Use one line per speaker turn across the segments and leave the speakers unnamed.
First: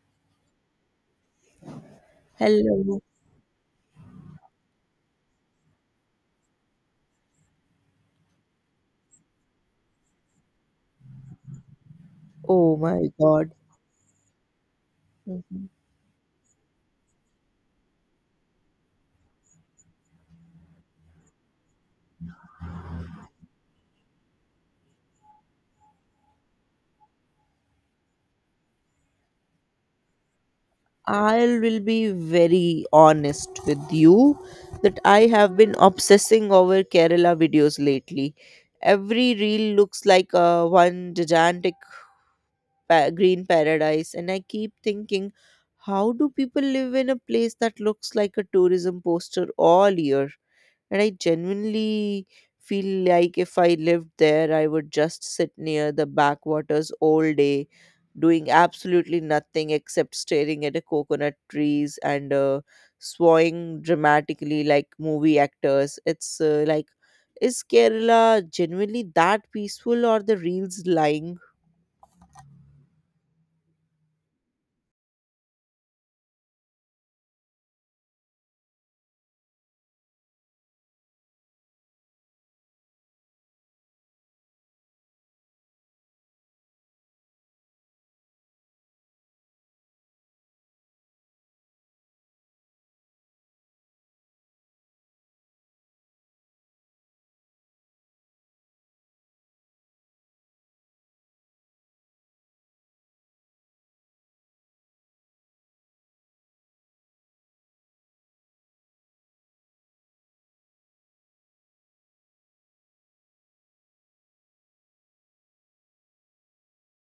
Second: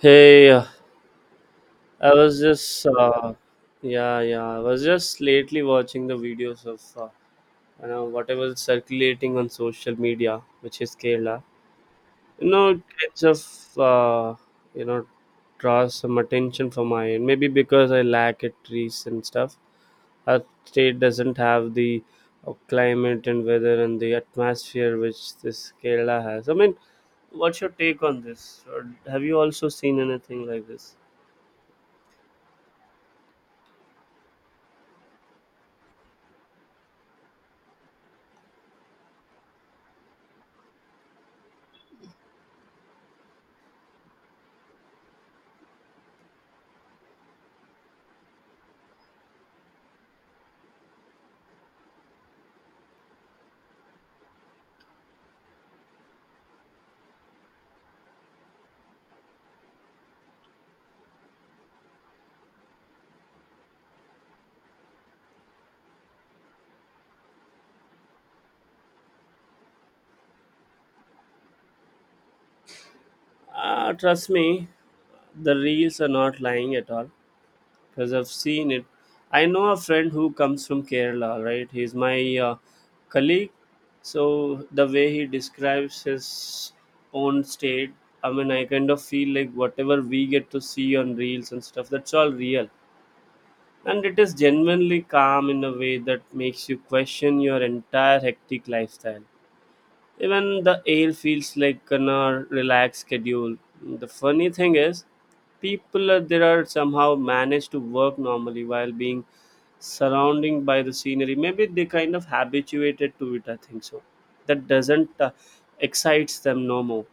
Hey, uh, I was just
Hello.
yeah, yeah. I was just lately watching the videos of you know whatever is circulating on social media, which is Kerala. You
Oh
know,
my
it's of
God.
uh, you know draws some attention from my end. Maybe because I lack it trees and stuff. Our state doesn't have the climate and weather and the atmosphere which this Kerala has. I mean, what's your take on this? Or have you also seen anything like this?
I will be very honest with you that I have been obsessing over Kerala videos lately. Every reel looks like one gigantic green paradise, and I keep thinking, how do people live in a place that looks like a tourism poster all year? And I genuinely feel like if I lived there, I would just sit near the backwaters all day, doing absolutely nothing except staring at the coconut trees and swaying dramatically like movie actors. It's like, is Kerala genuinely that peaceful or the reels lying?
Trust me, the reels are not lying at all because I've seen it. I know a friend who comes from Kerala, right? He's my colleague. So the way he describes his own state, I mean, I kind of feel like whatever we get to see on reels and stuff, that's all real. And it is genuinely calm in a way that makes you question your entire hectic lifestyle. Even the air feels like on a relaxed schedule. The funny thing is, people there are somehow managed to work normally while being surrounding by the scenery. Maybe they kind of habituated to it. I think so. That doesn't excites them no more.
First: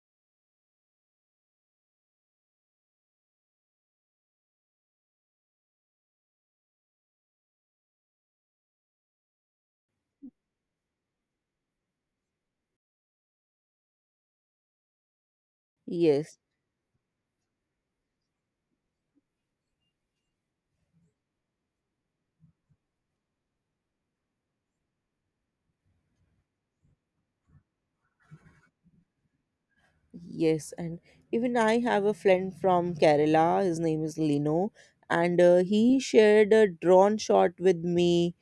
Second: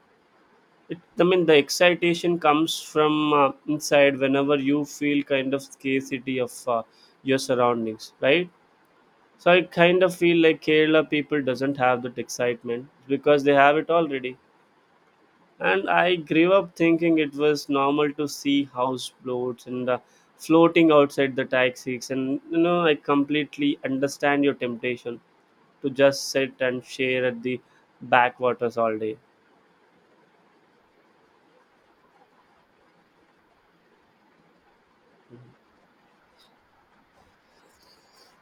I mean, the excitation comes from inside. Whenever you feel kind of scarcity of your surroundings, right? So I kind of feel like Kerala people doesn't have that excitement because they have it already. And I
Yes.
grew up thinking it was normal to see house floats and floating outside the taxis. And I completely understand your temptation to just sit and share at the backwaters all day.
Yes, and even I have a friend from Kerala. His name is Lino, and he shared a drone shot with me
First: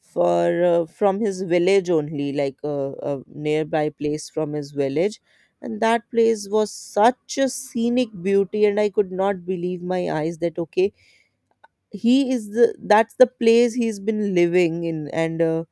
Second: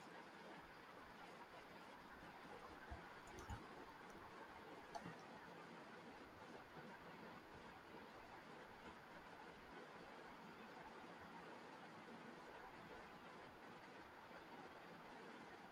for from his village only, like a nearby place from his village, and that place was such a scenic beauty, and I could not believe my eyes that okay, he is the that's the place he's been living in, and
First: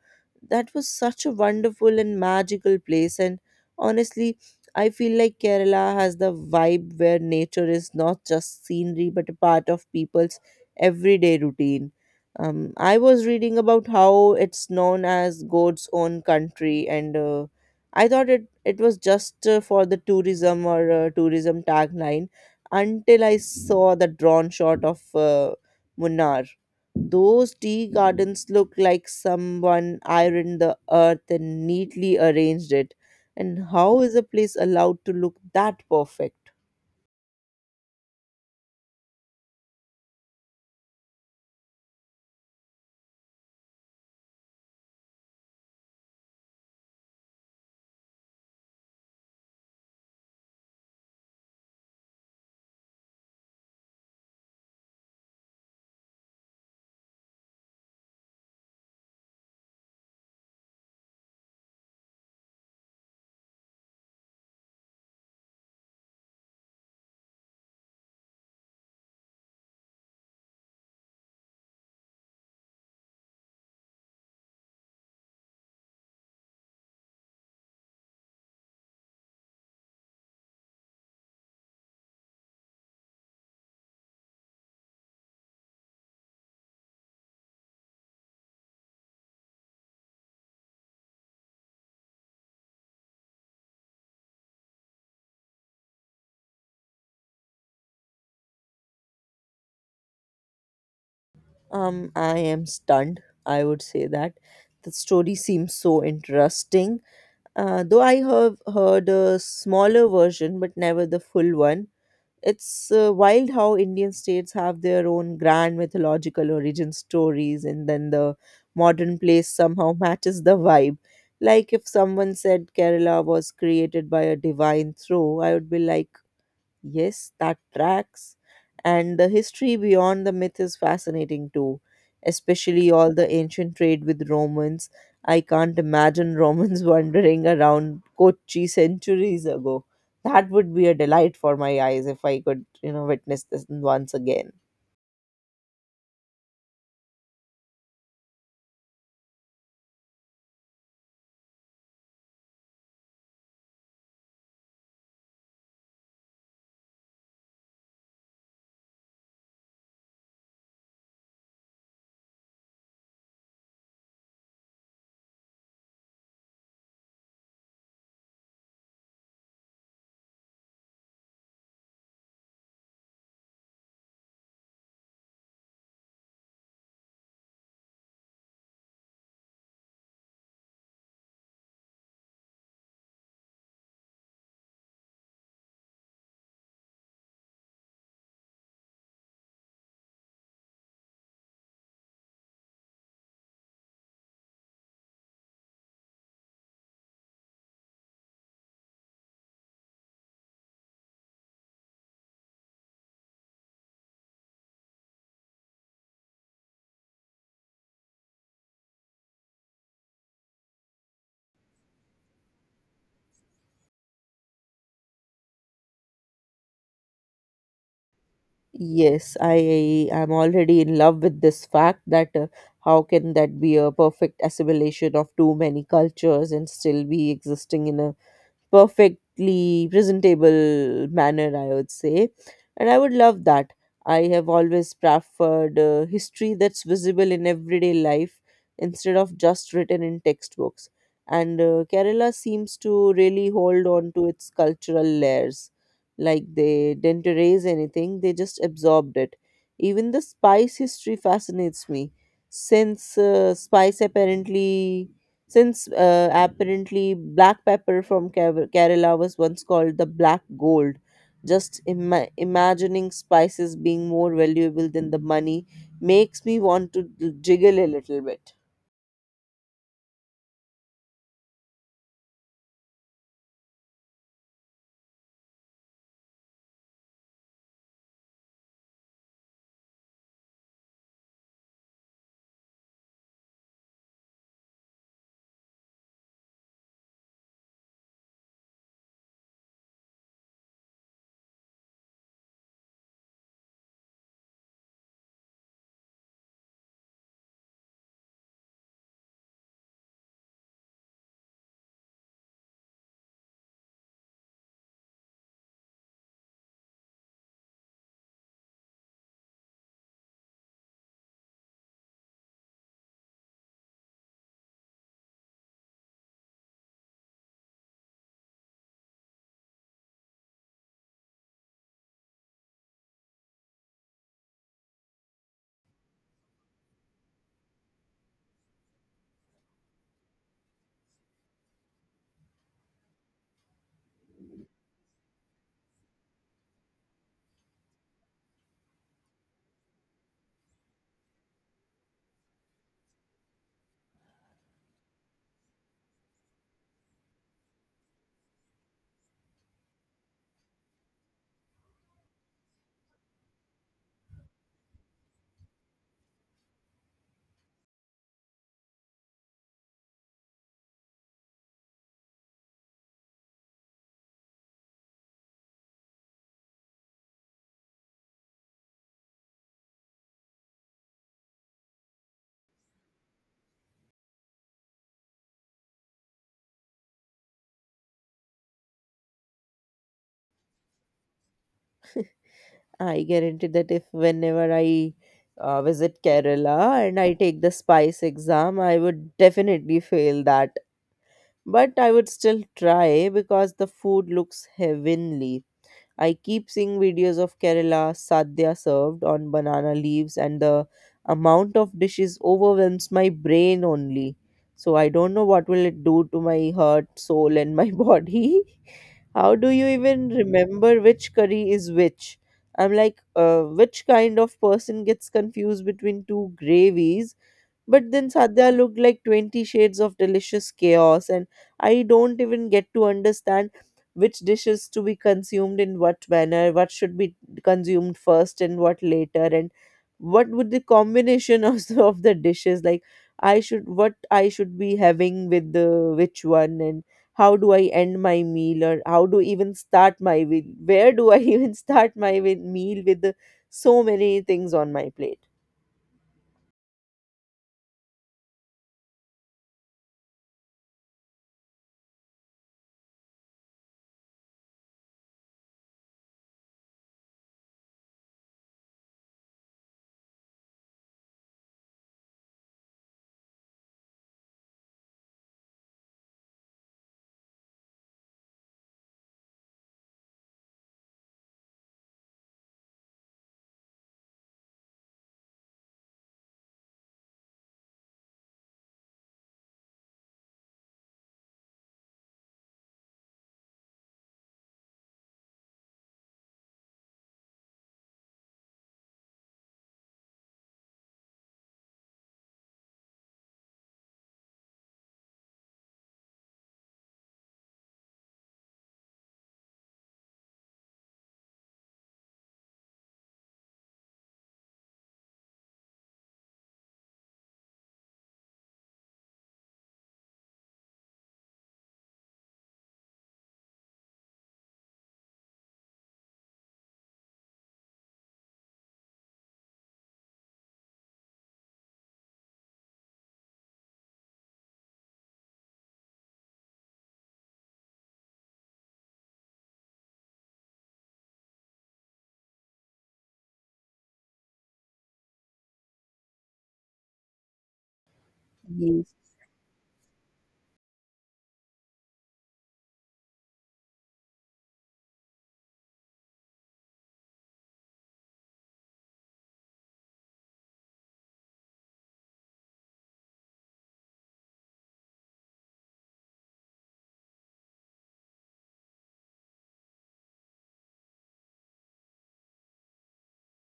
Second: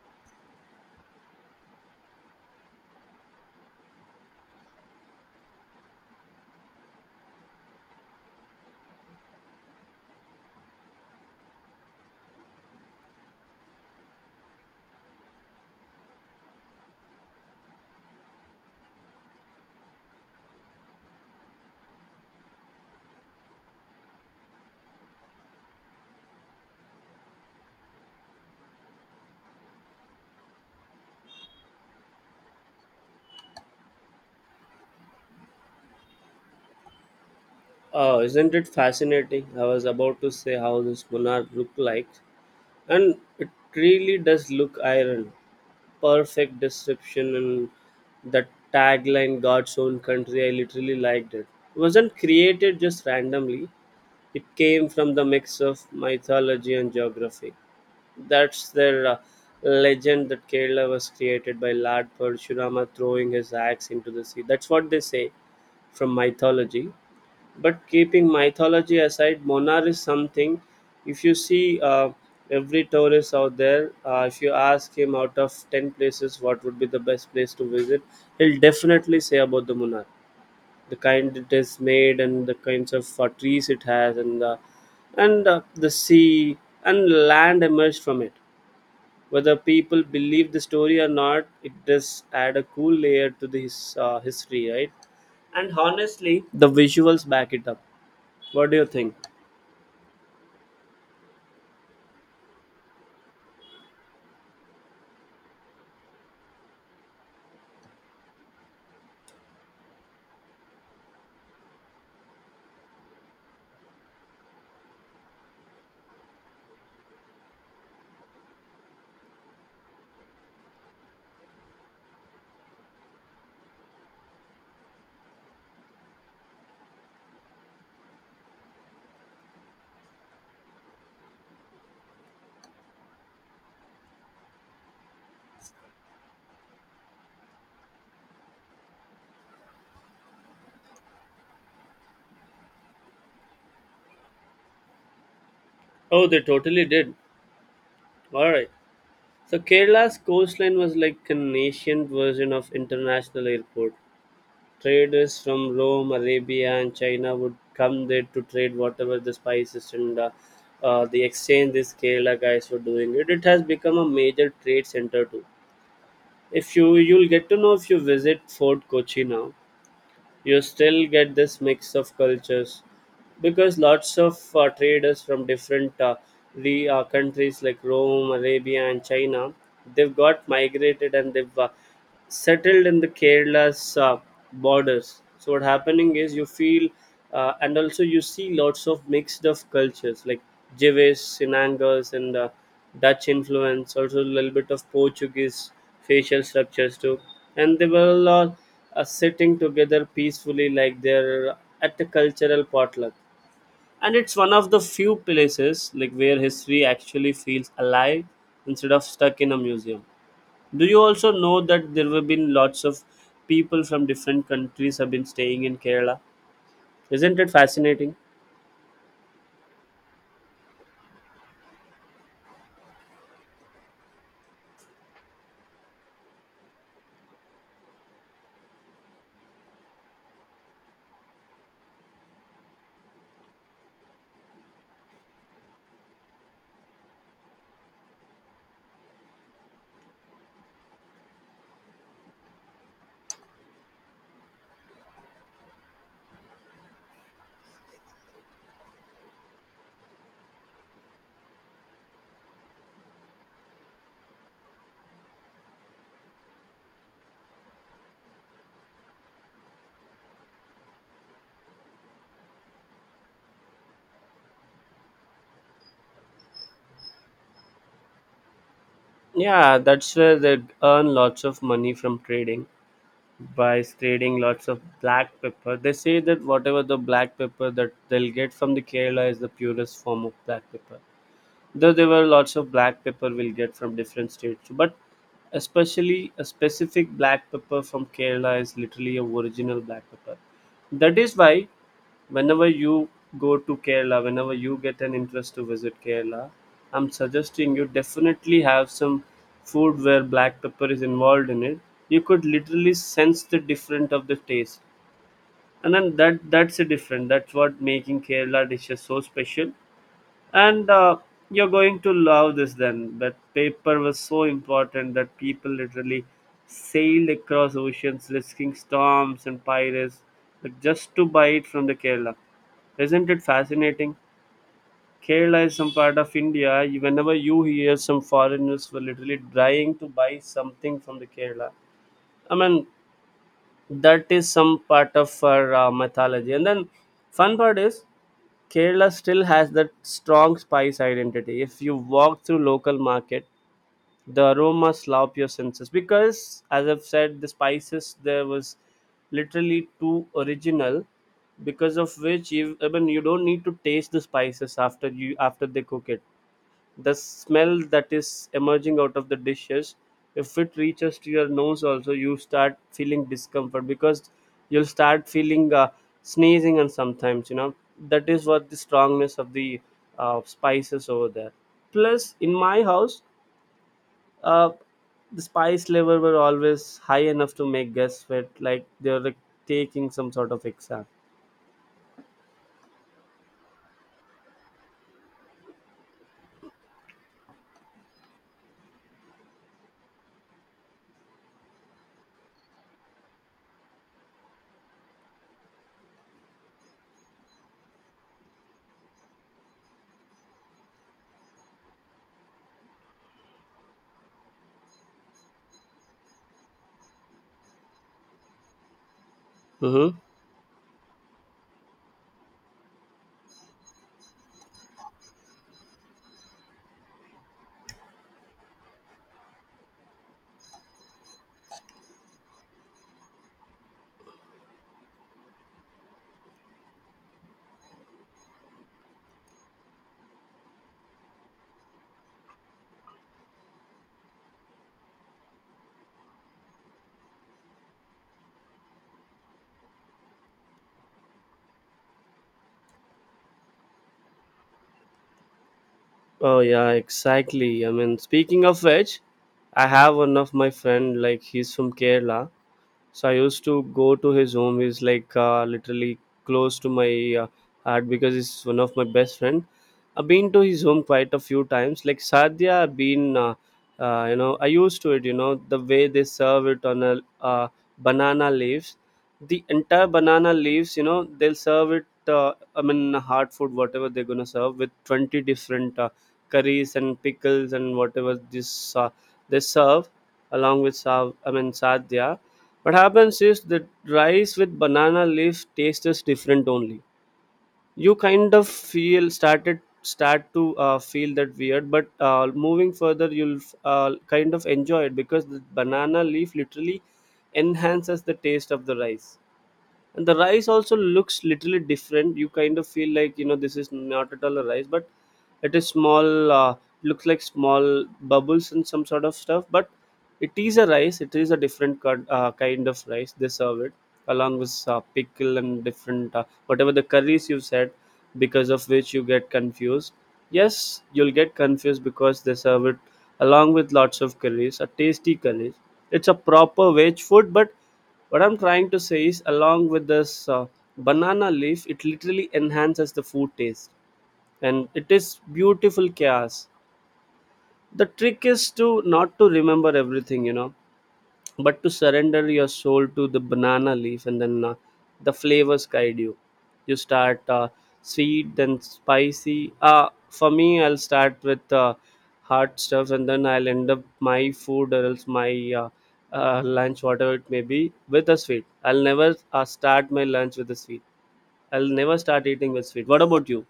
that was such a wonderful and magical place. And honestly, I feel like Kerala has the vibe where nature is not just scenery but a part of people's everyday routine. I was reading about how it's known as God's own country, and I thought it was just for the tourism or tourism tagline until I saw the drawn shot of Munnar. Those tea gardens look like someone ironed the earth and neatly arranged it. And how is a place allowed to look that perfect?
Oh, isn't it fascinating? I was about to say how this Munnar looked like, and it really does look iron. Perfect description and the tagline God's own country. I literally liked it. It wasn't created just randomly. It came from the mix of mythology and geography. That's their legend that Kerala was created by Lord Parshurama throwing his axe into the sea. That's what they say from mythology. But keeping mythology aside, Monar is something. If you see every tourist out there, if you ask him out of 10 places what would be the best place to visit, he'll definitely say about the Monar. The kind it is made and the kinds of trees it has and the sea and land emerged from it. Whether people believe the story or not, it does add a cool layer to this history, right? And honestly, the visuals back it up. What do you think?
I am stunned, I would say that. The story seems so interesting. Though I have heard a smaller version, but never the full one. It's wild how Indian states have their own grand mythological origin stories, and then the modern place somehow matches the vibe. Like if someone said Kerala was created by a divine throw, I would be like, Yes, that tracks. And the history beyond the myth is fascinating too, especially all the ancient trade with Romans. I can't imagine Romans wandering around Kochi centuries ago. That would be a delight for my eyes if I could witness this once again.
Oh, they totally did. All right. So Kerala's coastline was like an ancient version of international airport. Traders from Rome, Arabia, and China would come there to trade whatever the spices and the exchange these Kerala guys were doing. It has become a major trade center too. If you'll get to know if you visit Fort Kochi now, you still get this mix of cultures because lots of traders from different countries like Rome, Arabia, and China, they've got migrated and they've settled in the Kerala's borders. So what happening is you feel and also you see lots of mixed of cultures like Jewish, Sinangas, and Dutch influence, also a little bit of Portuguese facial structures too, and they were all sitting together peacefully like they're at a cultural potluck, and it's one of the few places like where history actually feels alive instead of stuck in a museum. Do you also know that there have been lots of people from different countries have been staying in Kerala? Isn't it fascinating?
Yes, I am already in love with this fact that how can that be a perfect assimilation of too many cultures and still be existing in a perfectly presentable manner, I would say. And I would love that. I have always preferred history that's visible in everyday life instead of just written in textbooks. And Kerala seems to really hold on to its cultural layers. Like they didn't erase anything, they just absorbed it. Even the spice history fascinates me, since uh, spice apparently since apparently black pepper from Kerala was once called the black gold. Just imagining spices being more valuable than the money makes me want to jiggle a little bit.
Yeah, that's where they earn lots of money from trading, by trading lots of black pepper. They say that whatever the black pepper that they'll get from the Kerala is the purest form of black pepper, though there were lots of black pepper we'll get from different states. But especially a specific black pepper from Kerala is literally a original black pepper. That is why whenever you go to Kerala, whenever you get an interest to visit Kerala, I'm suggesting you definitely have some food where black pepper is involved in it. You could literally sense the different of the taste, and then that's a different. That's what making Kerala dishes so special. And you're going to love this then, that paper was so important that people literally sailed across oceans risking storms and pirates, like, just to buy it from the Kerala. Isn't it fascinating? Kerala is some part of India. Whenever you hear some foreigners were literally trying to buy something from the Kerala, I mean, that is some part of our mythology. And then fun part is Kerala still has that strong spice identity. If you walk through local market, the aromas slap your senses because, as I've said, the spices there was literally too original, because of which I mean you don't need to taste the spices after they cook it. The smell that is emerging out of the dishes, if it reaches to your nose also, you start feeling discomfort because you'll start feeling sneezing and sometimes, you know, that is what the strongness of the spices over there. Plus in my house, uh, the spice level were always high enough to make guests sweat like they were taking some sort of exam.
I guarantee that if whenever I visit Kerala and I take the spice exam, I would definitely fail that. But I would still try because the food looks heavenly. I keep seeing videos of Kerala sadhya served on banana leaves, and the amount of dishes overwhelms my brain only. So I don't know what will it do to my heart, soul, and my body. How do you
Hmm.
even remember which curry is which? I'm like, which kind of person gets confused between two gravies, but then Sadhya looked like 20 shades of delicious chaos, and I don't even get to understand which dishes to be consumed in what manner, what should be consumed first and what later, and what would the combination of the dishes like I should what I should be having with the which one, and how do I end my meal or how do even start my meal? Where do I even start my meal so many things on my plate?
Oh yeah, exactly. I mean, speaking of which, I have one of my friend like he's from Kerala, so I used to go to his home. He's like literally close to my heart because he's one of my best friend. I've been to his home quite a few times. Like sadhya, I've been you know the way they serve it on a uh, banana leaves, the entire banana leaves, you know, they'll serve it, I mean hard food whatever they're gonna serve with 20 different curries and pickles and whatever this they serve along with sav I mean sadhya. What happens is that rice with banana leaf taste is different only. You kind of feel started start to feel that weird, but moving further, you'll kind of enjoy it because the banana leaf literally enhances the taste of the rice. And the rice also looks literally different. You kind of feel like, you know, this is not at all a rice, but it is small looks like small bubbles and some sort of stuff. But it is a rice. It is a different cut, kind of rice they serve it along with pickle and different whatever the curries you said, because of which you get confused. Yes, you'll get confused because they serve it along with lots of curries, a tasty curries. It's a proper veg food. But what I'm trying to say is along with this banana leaf, it literally enhances the food taste, and it is beautiful chaos. The trick is to
Yes.
not to remember everything, you know, but to surrender your soul to the banana leaf, and then the flavors guide you. You start sweet then spicy. For me, I'll start with hot stuff, and then I'll end up my food or else my uh, lunch whatever it may be with a sweet. I'll never start my lunch with a sweet. I'll never start eating with sweet. What about you?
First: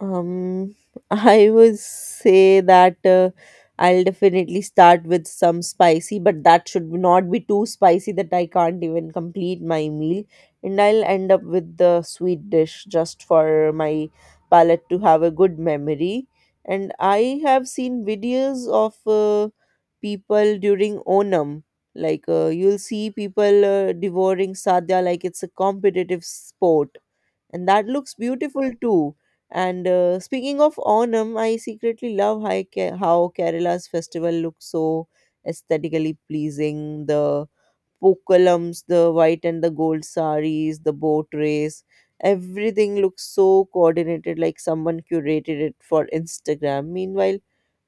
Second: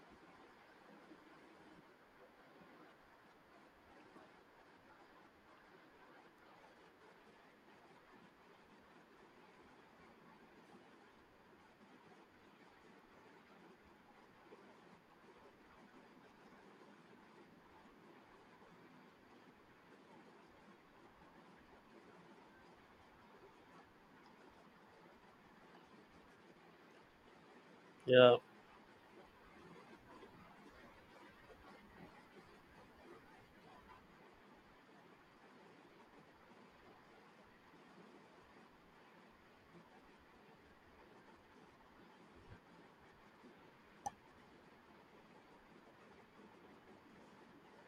Um, I would say that I'll definitely start with some spicy, but that should not be too spicy that I can't even complete my meal. And I'll end up with the sweet dish just for my palate to have a good memory. And I have seen videos of people during Onam. Like you'll see people devouring sadhya like it's a competitive sport, and that looks
Yeah.
beautiful too. And speaking of Onam, I secretly love how Kerala's festival looks so aesthetically pleasing. The Pokalams, the white and the gold saris, the boat race. Everything looks so coordinated, like someone curated it for Instagram. Meanwhile,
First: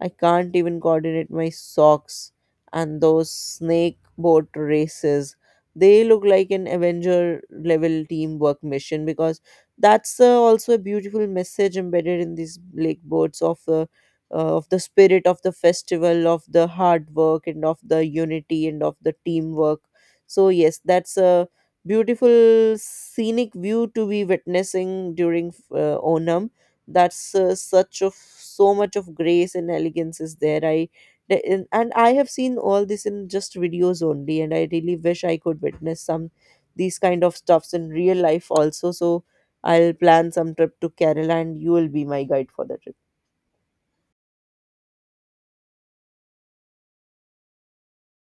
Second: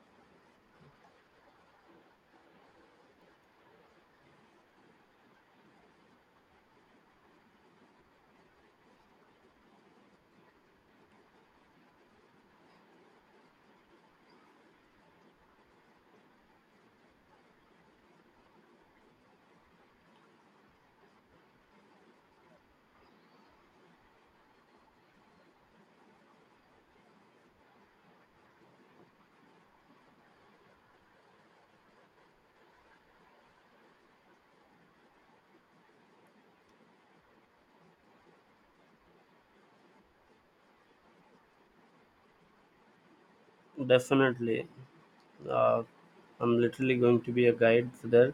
I can't even coordinate my socks and those snake boat races. They look like an Avenger level teamwork mission, because that's also a beautiful message embedded in these lake boats of the spirit of the festival, of the hard work, and of the unity and of the teamwork. So, yes, that's a beautiful scenic view to be witnessing during Onam. That's such of so much of grace and elegance is there. And I have seen all this in just videos only, and I really wish I could witness some these kind of stuffs in real life also. So I'll plan some trip to Kerala, and you will be my guide for the trip.
Definitely. uh, I'm literally going to be a guide there.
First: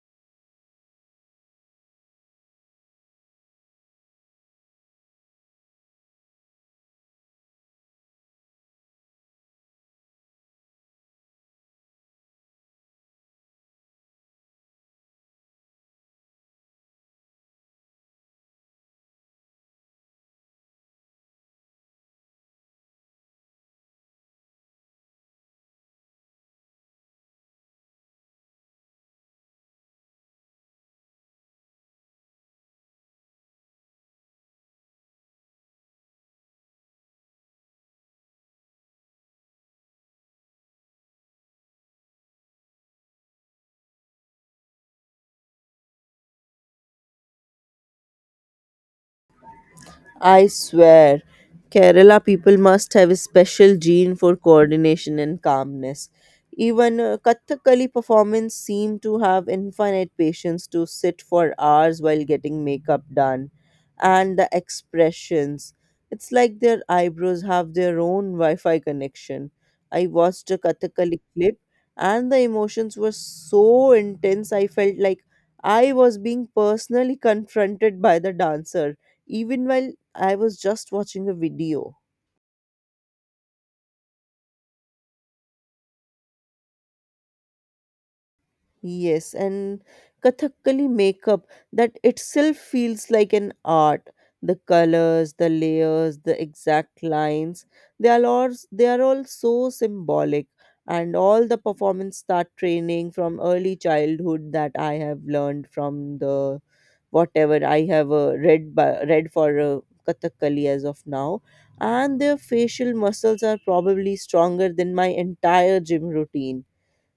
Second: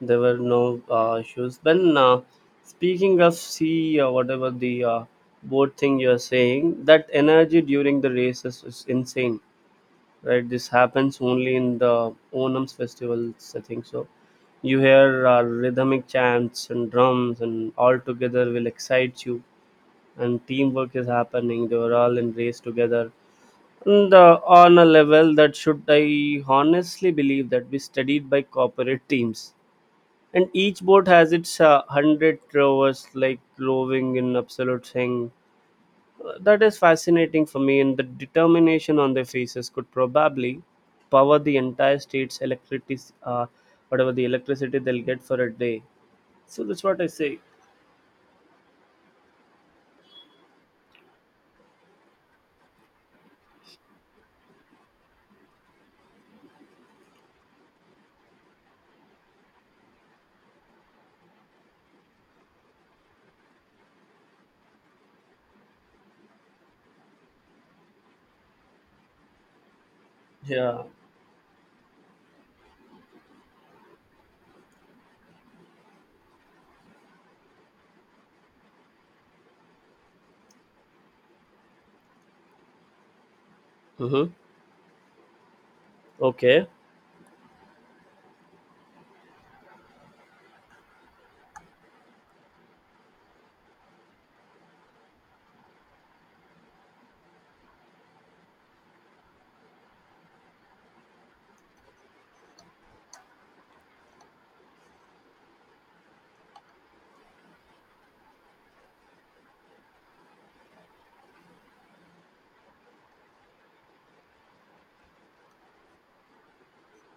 There were no issues. When speaking of sea or whatever the boat thing you're saying, that energy during the races is insane, right? This happens only in the Onam's festivals, I think so. You hear rhythmic chants and drums, and all together will excite you. And teamwork is happening. They were all in race together and, on a level that should I honestly believe that we studied by corporate teams, and each boat has its 100 rowers like rowing in absolute thing. That is fascinating for me, and the determination on their faces could probably power the entire state's electricity, uh, whatever the electricity they'll get for a day. So that's what I say.
I swear, Kerala people must have a special gene for coordination and calmness. Even Kathakali performance seem to have infinite patience to sit for hours while getting makeup done. And the expressions. It's like their eyebrows have their own Wi Fi connection. I watched a
Yeah.
Kathakali clip, and the emotions were so intense, I felt like I was being personally confronted by the dancer even while I was just watching a video.
Mm-hmm. Okay.
Yes, and Kathakali makeup, that itself feels like an art. The colors, the layers, the exact lines, they are all so symbolic. And all the performance start training from early childhood that I have learned from the whatever I have read for Kathakali as of now. And their facial muscles are probably stronger than my entire gym routine,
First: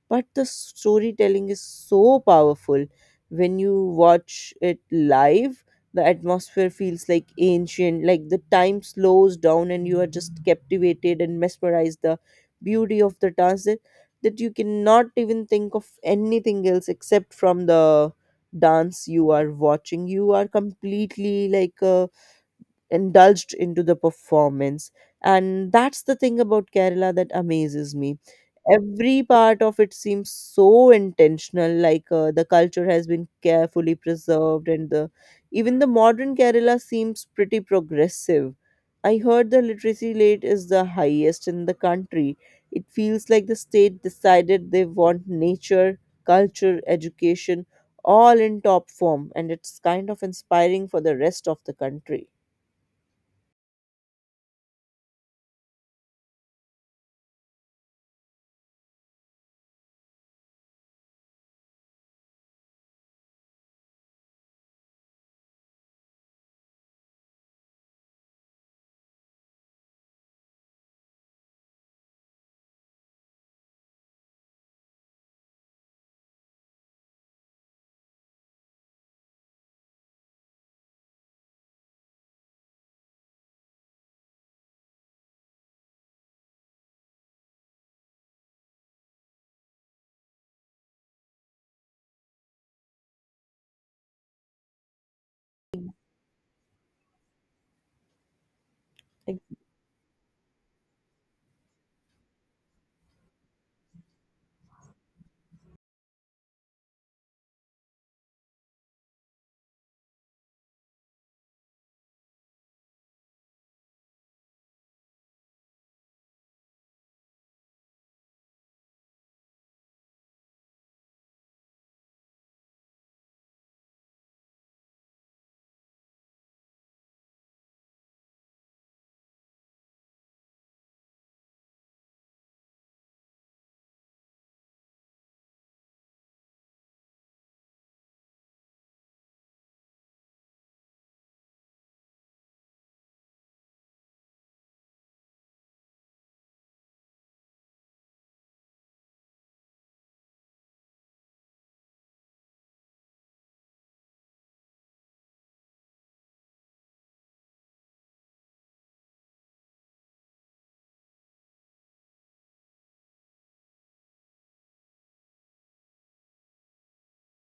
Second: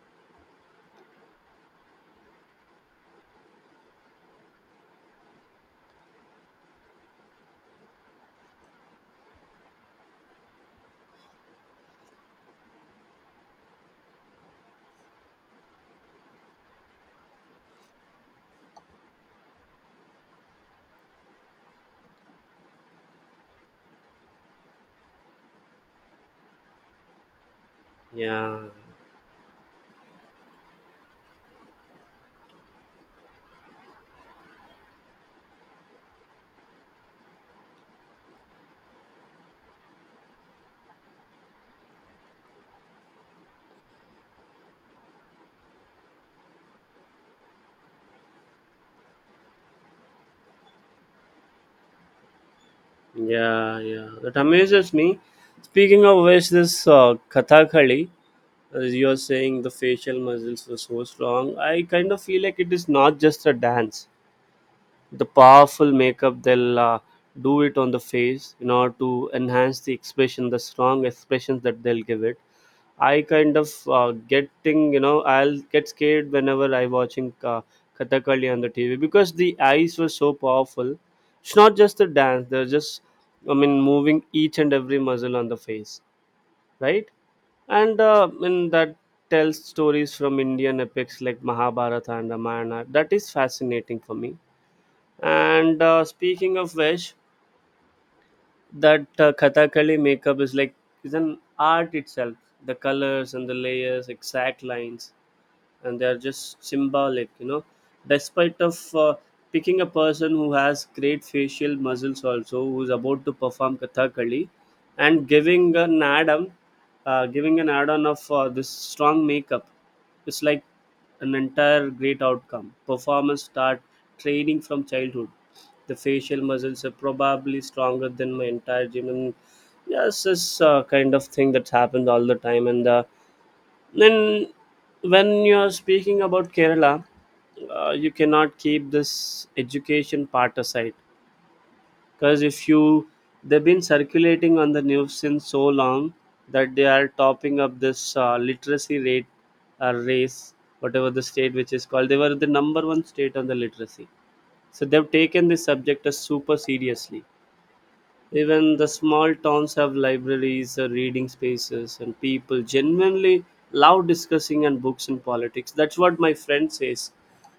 but the storytelling is so powerful when you watch it live. The atmosphere feels like ancient. Like the time slows down and you are just captivated and mesmerized. The beauty of the dance, that you cannot even think of anything else except from the dance you are watching. You are completely like indulged into the performance. And that's the thing about Kerala that amazes me.
Yeah.
Every part of it seems so intentional, like the culture has been carefully preserved, and the even the modern Kerala seems pretty progressive. I heard the literacy rate is the highest in the country. It feels like the state decided they want nature, culture, education, all in top form, and it's kind of inspiring for the rest of the country.
Yeah, yeah, that amazes me. Speaking of which, this Kathakali, as you're saying, the facial muscles were so strong. I kind of feel like it is not just a dance. The powerful makeup they'll do it on the face in order to enhance the expression, the strong expressions that they'll give it. I kind of getting, you know, I'll get scared whenever I watching Kathakali on the TV because the eyes were so powerful. It's not just the dance; they're just, I mean, moving each and every muscle on the face, right? And I mean that tells stories from Indian epics like Mahabharata and Ramayana. That is fascinating for me. And speaking of which, that Kathakali makeup is an art itself. The colors and the layers, exact lines, and they are just symbolic, despite of picking a person who has great facial muscles also, who's about to perform kathakali and giving an add-on of this strong makeup. It's like an entire great outcome. Performers start training from childhood. The facial muscles are probably stronger than my entire gym. And yes, this a kind of thing that's happened all the time. And Then, when you're speaking about Kerala, you cannot keep this education part aside, because if you— they've been circulating on the news since so long that they are topping up this literacy rate or race, whatever the state which is called. They were the number one state on the literacy, so they've taken this subject as super seriously. Even the small towns have libraries, reading spaces, and people genuinely love discussing and books and politics. That's what my friend says.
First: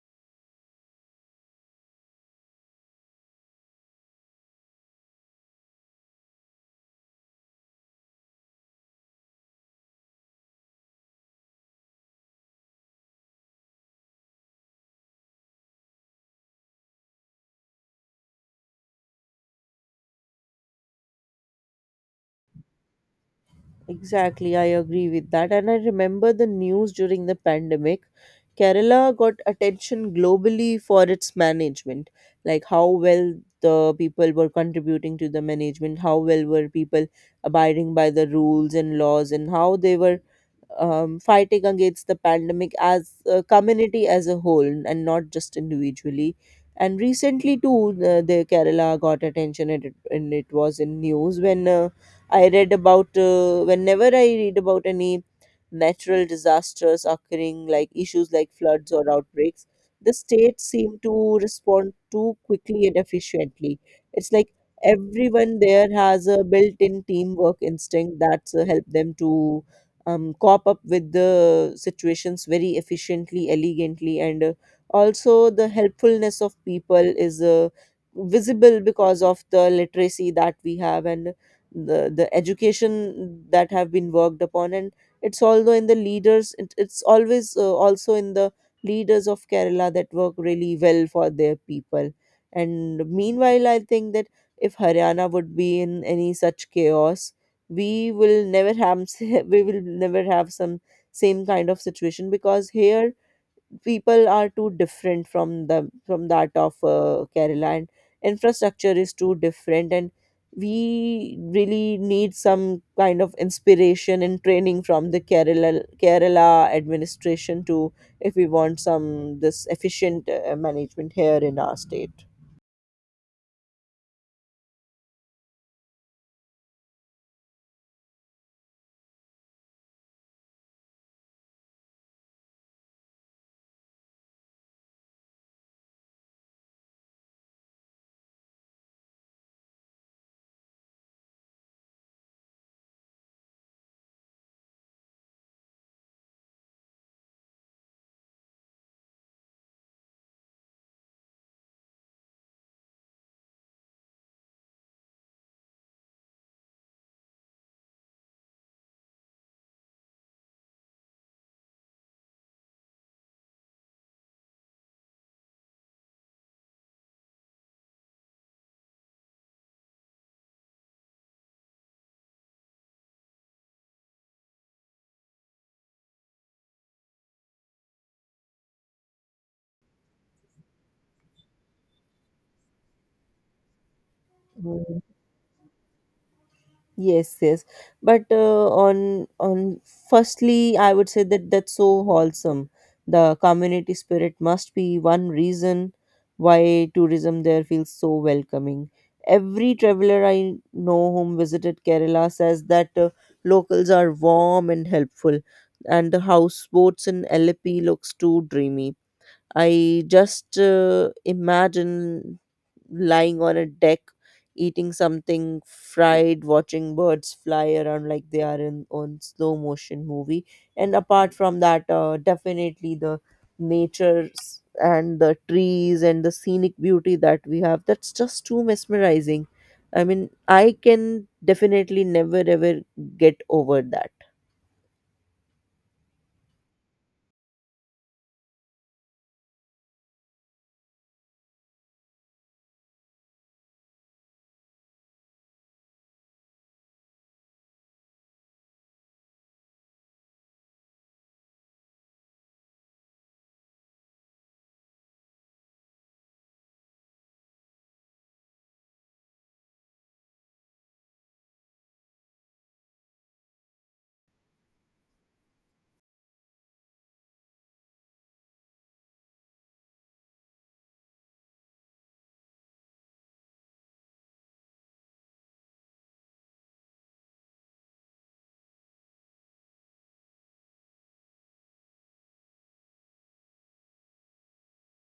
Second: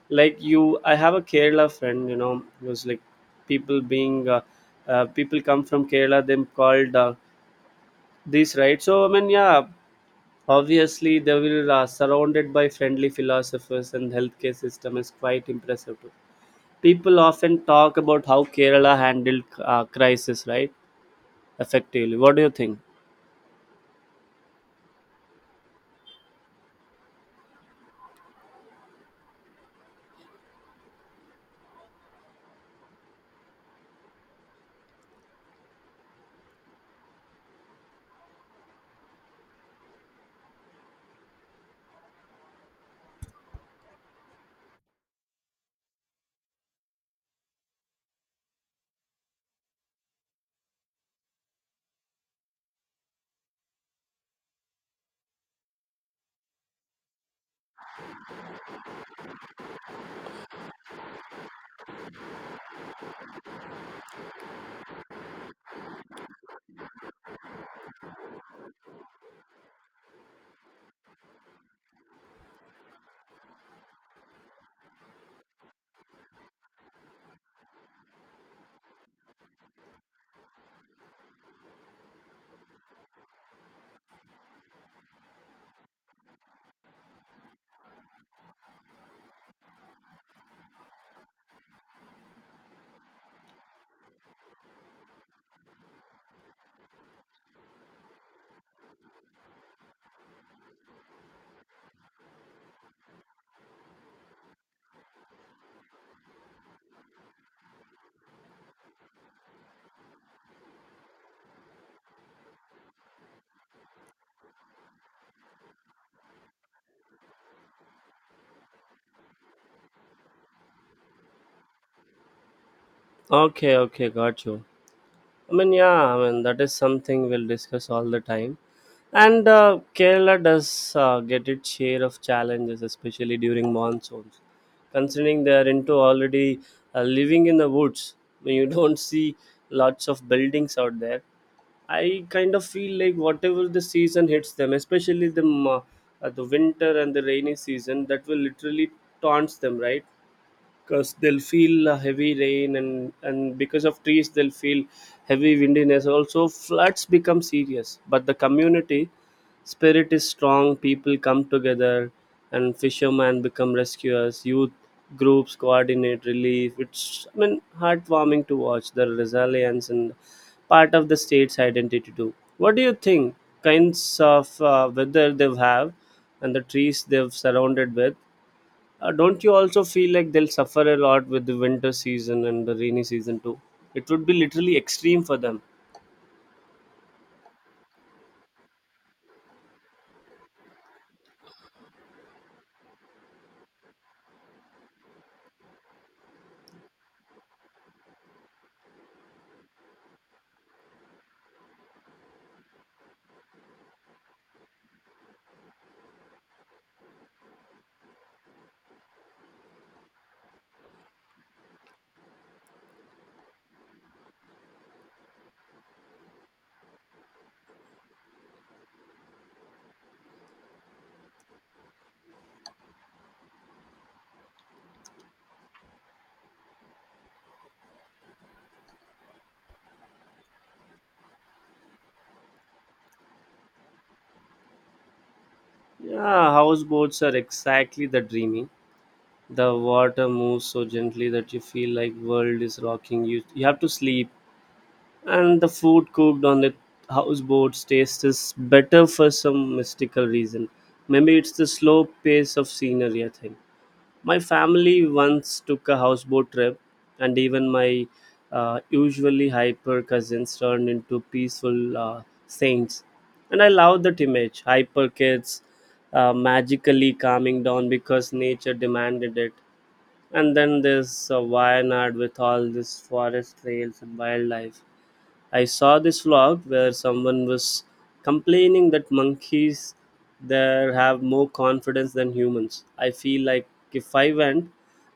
Like you, I have a Kerala friend. You know, it was like people being people come from Kerala. Them called this right. So I mean, yeah, obviously they will surrounded by friendly philosophers, and healthcare system is quite impressive. Too. People often talk about how Kerala handled crisis, right? Effectively. What do you think?
Exactly, I agree with that. And I remember the news during the pandemic. Kerala got attention globally for its management, like how well the people were contributing to the management, how well were people abiding by the rules and laws, and how they were fighting against the pandemic as a community as a whole and not just individually. And recently, too, the Kerala got attention, and it was in news whenever I read about any natural disasters occurring, like issues like floods or outbreaks. The states seem to respond too quickly and efficiently. It's like everyone there has a built in teamwork instinct that's helped them to cop up with the situations very efficiently, elegantly, and also the helpfulness of people is visible because of the literacy that we have, and the education that have been worked upon. And it's although in the leaders, it's always also in the leaders of Kerala that work really well for their people. And meanwhile, I think that if Haryana would be in any such chaos, we will never have we will never have some same kind of situation, because here people are too different from the from that of Kerala, and infrastructure is too different, and we really need some kind of inspiration and training from the Kerala administration to if we want some this efficient management here in our state.
Okay, okay, got you. I mean, yeah, I mean, that is something we'll discuss all the time. And Kerala does get its share of challenges, especially during monsoons. Considering they are into already living in the woods, when you don't see lots of buildings out there, I kind of feel like whatever the season hits them, especially the winter and the rainy season, that will literally taunts them, right? Because they'll feel heavy rain, and because of trees they'll feel heavy windiness. Also, floods become serious, but the community spirit is strong. People come together and fishermen become rescuers, youth groups coordinate relief. It's, I mean, heartwarming to watch the resilience, and part of the state's identity too. What do you think kinds of weather they've have and the trees they've surrounded with? Don't you also feel like they'll suffer a lot with the winter season and the rainy season too? It would be literally extreme for them.
Yes, yes. But on firstly, I would say that that's so wholesome. The community spirit must be one reason why tourism there feels so welcoming. Every traveler I know whom visited Kerala says that locals are warm and helpful, and the houseboats in Alleppey looks too dreamy. I just imagine lying on a deck, eating something fried, watching birds fly around like they are in on slow motion movie. And apart from that, definitely the nature, and the trees and the scenic beauty that we have, that's just too mesmerizing. I mean, I can definitely never ever get over that.
Yeah, houseboats are exactly the dreamy. The water moves so gently that you feel like world is rocking you. You have to sleep, and the food cooked on the houseboats tastes better for some mystical reason. Maybe it's the slow pace of scenery, I think. My family once took a houseboat trip, and even my usually hyper cousins turned into peaceful saints. And I love that image: hyper kids magically calming down because nature demanded it. And then there's Wayanad with all these forest trails and wildlife. I saw this vlog where someone was complaining that monkeys there have more confidence than humans. I feel like if I went,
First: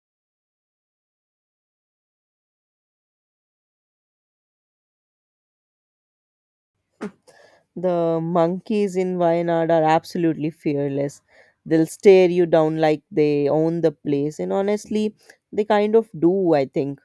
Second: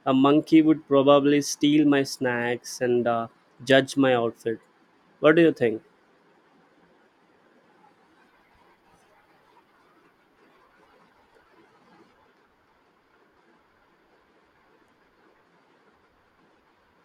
a monkey would probably steal my snacks and judge my outfit. What do you think?
The monkeys in Wayanad are absolutely fearless. They'll stare you down like they own the place. And honestly, they kind of do, I think.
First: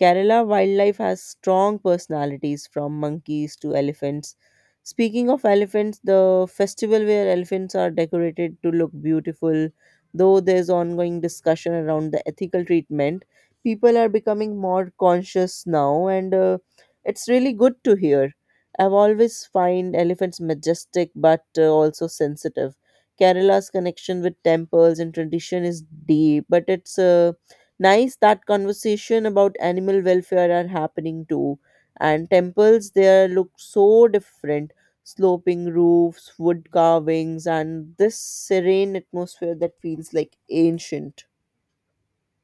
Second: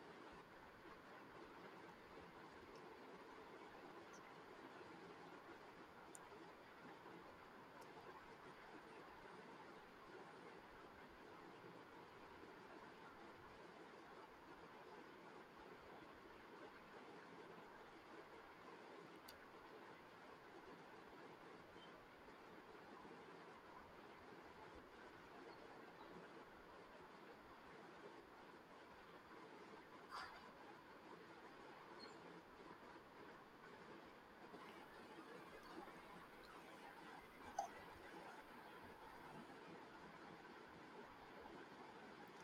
Kerala wildlife has strong personalities from monkeys to elephants. Speaking of elephants, the festival where elephants are decorated to look beautiful, though there's ongoing discussion around the ethical treatment, people are becoming more conscious now, and it's really good to hear. I've always find elephants majestic, but also sensitive. Kerala's connection with temples and tradition is deep, but it's nice that conversation about animal welfare are happening too. And temples there look so different — sloping roofs, wood carvings, and this serene atmosphere that feels like ancient.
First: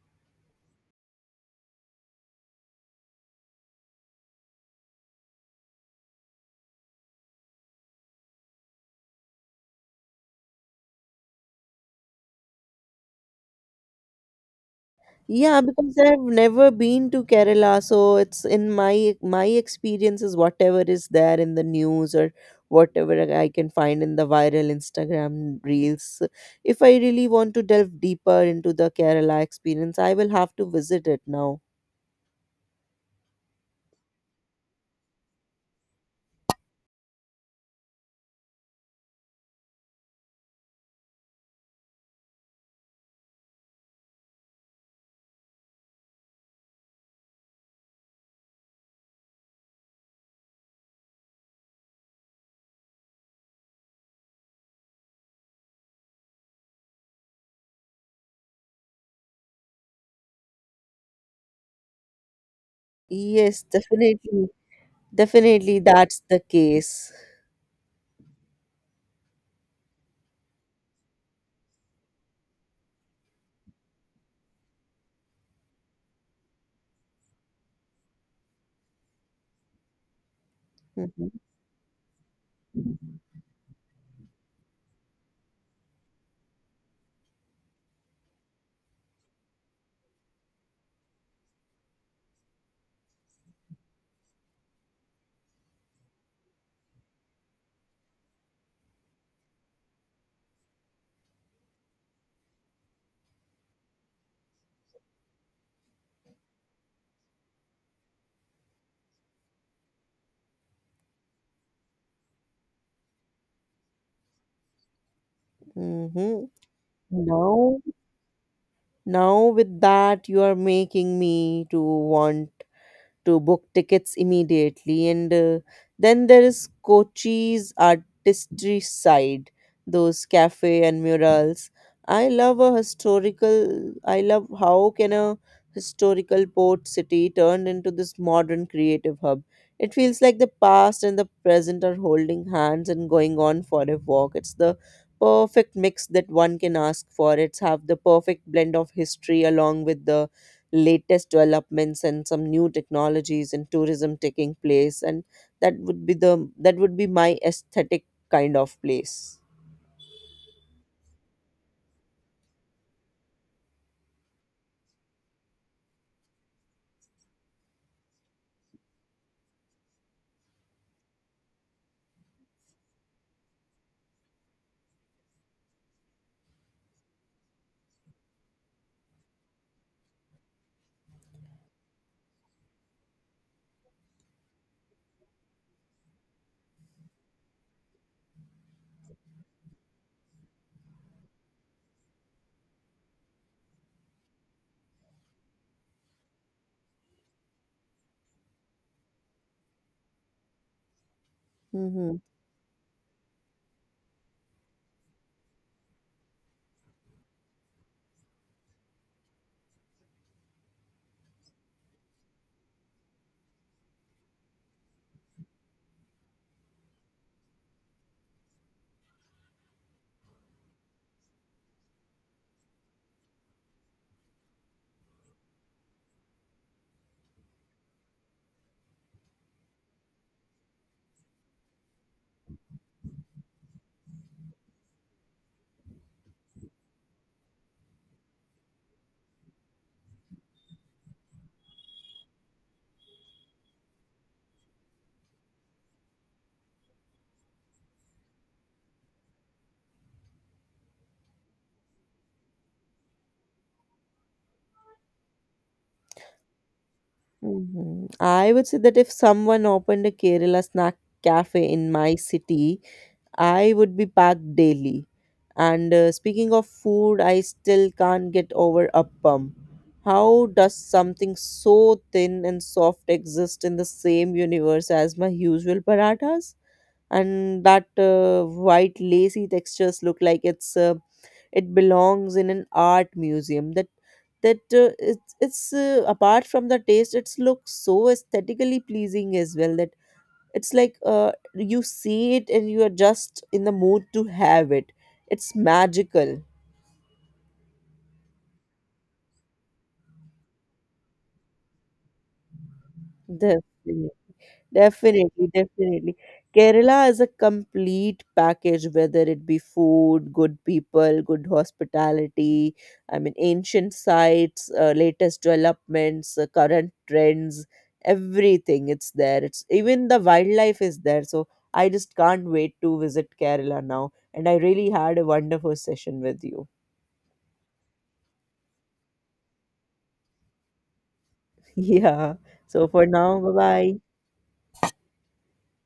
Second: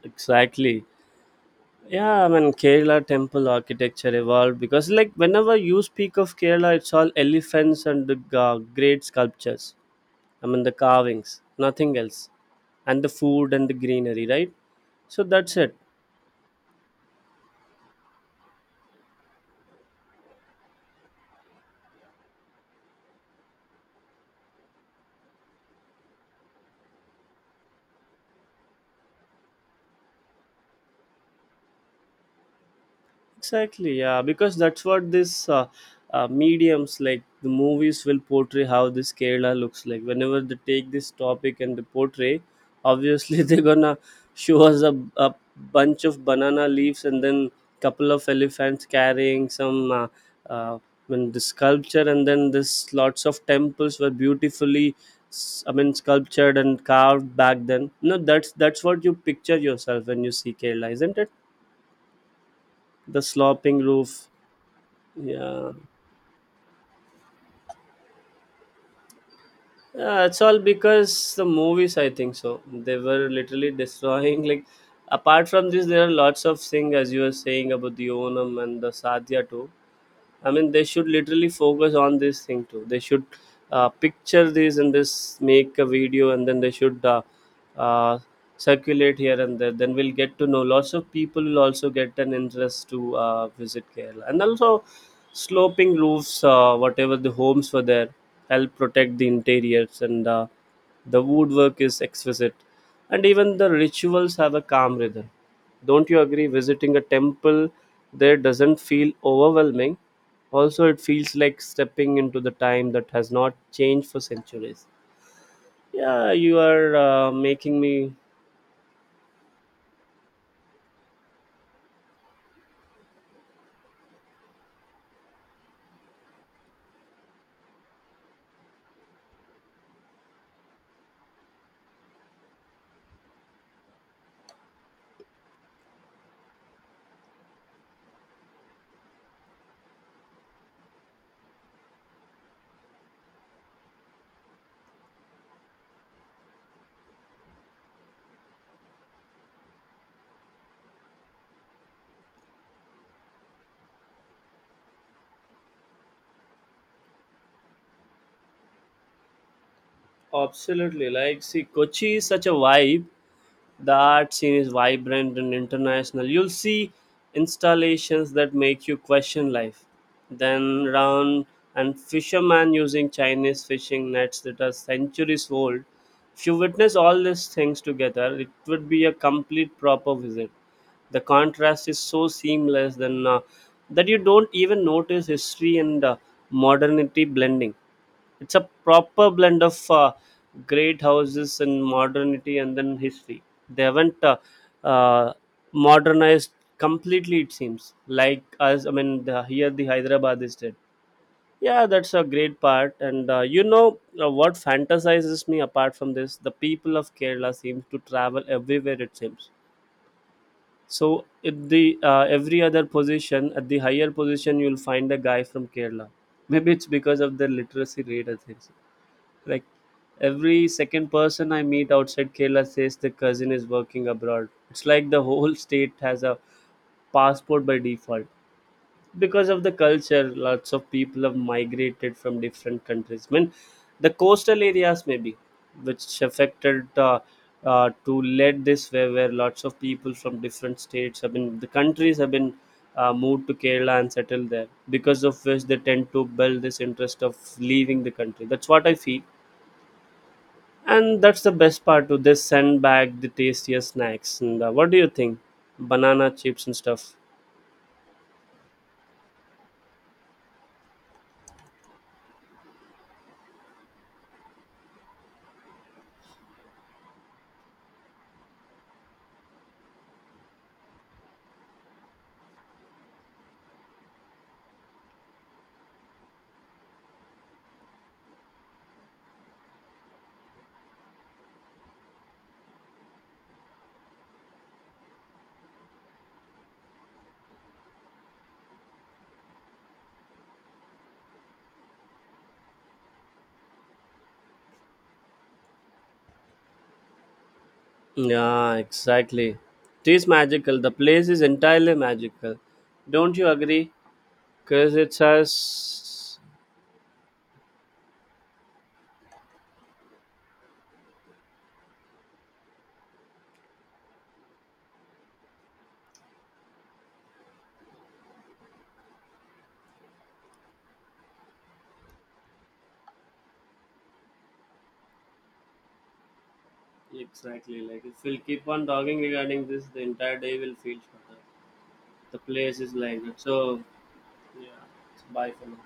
Exactly. Yeah, I mean Kerala temple architecture evolved because like whenever you speak of Kerala, it's all elephants and the great sculptures. I mean, the carvings, nothing else. And the food and the greenery, right? So that's
Yeah,
it.
because I've never been to Kerala, so it's in my my experience is whatever is there in the news or whatever I can find in the viral Instagram reels. If I really want to delve deeper into the Kerala experience, I will have to visit it now.
Exactly, yeah, because that's what this mediums like the movies will portray how this Kerala looks like. Whenever they take this topic and they portray, obviously they're gonna show us a bunch of banana leaves, and then couple of elephants carrying some uh, I mean, the sculpture, and then this lots of temples were beautifully I mean sculptured and carved back then. No, that's what you picture yourself when you see Kerala, isn't it? The
Yes,
sloping roof,
definitely.
yeah.
Definitely, that's the case.
Yeah, it's all because the movies, I think so. They were literally destroying. Like, apart from this, there are lots of things, as you were saying about the Onam and the Sadhya too. I mean, they should
Mm-hmm.
literally focus on this thing too. They should picture this and this, make a video, and then they should uh, circulate here and there. Then we'll get to know, lots of people will also get an interest to visit Kerala. And also, sloping roofs, whatever the homes were there, help protect the interiors, and the woodwork is exquisite, and even the rituals have a calm rhythm. Don't you agree? Visiting a temple there doesn't feel overwhelming. Also, it feels like stepping into the time that has not changed for centuries. Yeah,
hmm
you are
Now,
making me
now with that, you are making me to want to book tickets immediately. And then there is Kochi's artistry side, those cafe and murals. I love how can a historical port city turned into this modern creative hub. It feels like the past and the present are holding hands and going on for a walk. It's the perfect mix that one can ask for. It's have the perfect blend of history along with the latest developments and some new technologies and tourism taking place, and that would be my aesthetic kind of place.
absolutely like. See, Kochi is such a vibe. The art scene is vibrant and international. You'll see installations that make you question life. Then round, and fishermen using Chinese fishing nets that are centuries old. If you witness all these things together, it would be a complete proper visit. The contrast is so seamless, then that you don't even notice history and modernity blending. It's a proper blend of great houses and modernity and then history. They haven't uh, modernized completely, it seems, like us. I mean, here the hyderabad is dead. Yeah, that's
Mm-hmm.
a great part, and you know, what fantasizes me apart from this, the people of kerala seems to travel everywhere, it seems. So at the every other position, at the higher position, you'll find a guy from Kerala. Maybe it's because of their literacy rate, I think so. Like, every second person I meet outside Kerala says the cousin is working abroad. It's like the whole state has a passport by default. Because of the culture, lots of people have migrated from different countries. I mean, the coastal areas maybe, which affected to lead this way, where lots of people from different states have been, the countries have been moved to kerala and settled there, because of which they tend to build this interest of leaving the country. That's what I feel. And that's the best part to this, send back the tastier snacks and what do you think, banana chips and stuff.
Mm-hmm. I would say that if someone opened a Kerala snack cafe in my city, I would be packed daily. And speaking of food, I still can't get over appam. How does something so thin and soft exist in the same universe as my usual parathas? And that white lacy textures look like it belongs in an art museum, that it's apart from the taste, it's looks so aesthetically pleasing as well, that it's like you see it and you are just in the mood to have it. It's magical.
Yeah, exactly. It is magical. The place is entirely magical. Don't you
the
agree?
yeah.
Because it
Definitely, definitely.
has.
Kerala is a complete package, whether it be food, good people, good hospitality, I mean, ancient sites, latest developments, current trends, everything. It's there. It's even the wildlife is there. So I just can't wait to visit Kerala now. And I really had a wonderful session with you.
Exactly. Like, if we'll keep on talking regarding this, the entire day will feel shorter.
Yeah.
The place
So
is
for
like that.
now, bye
So,
bye.
yeah. Bye for now.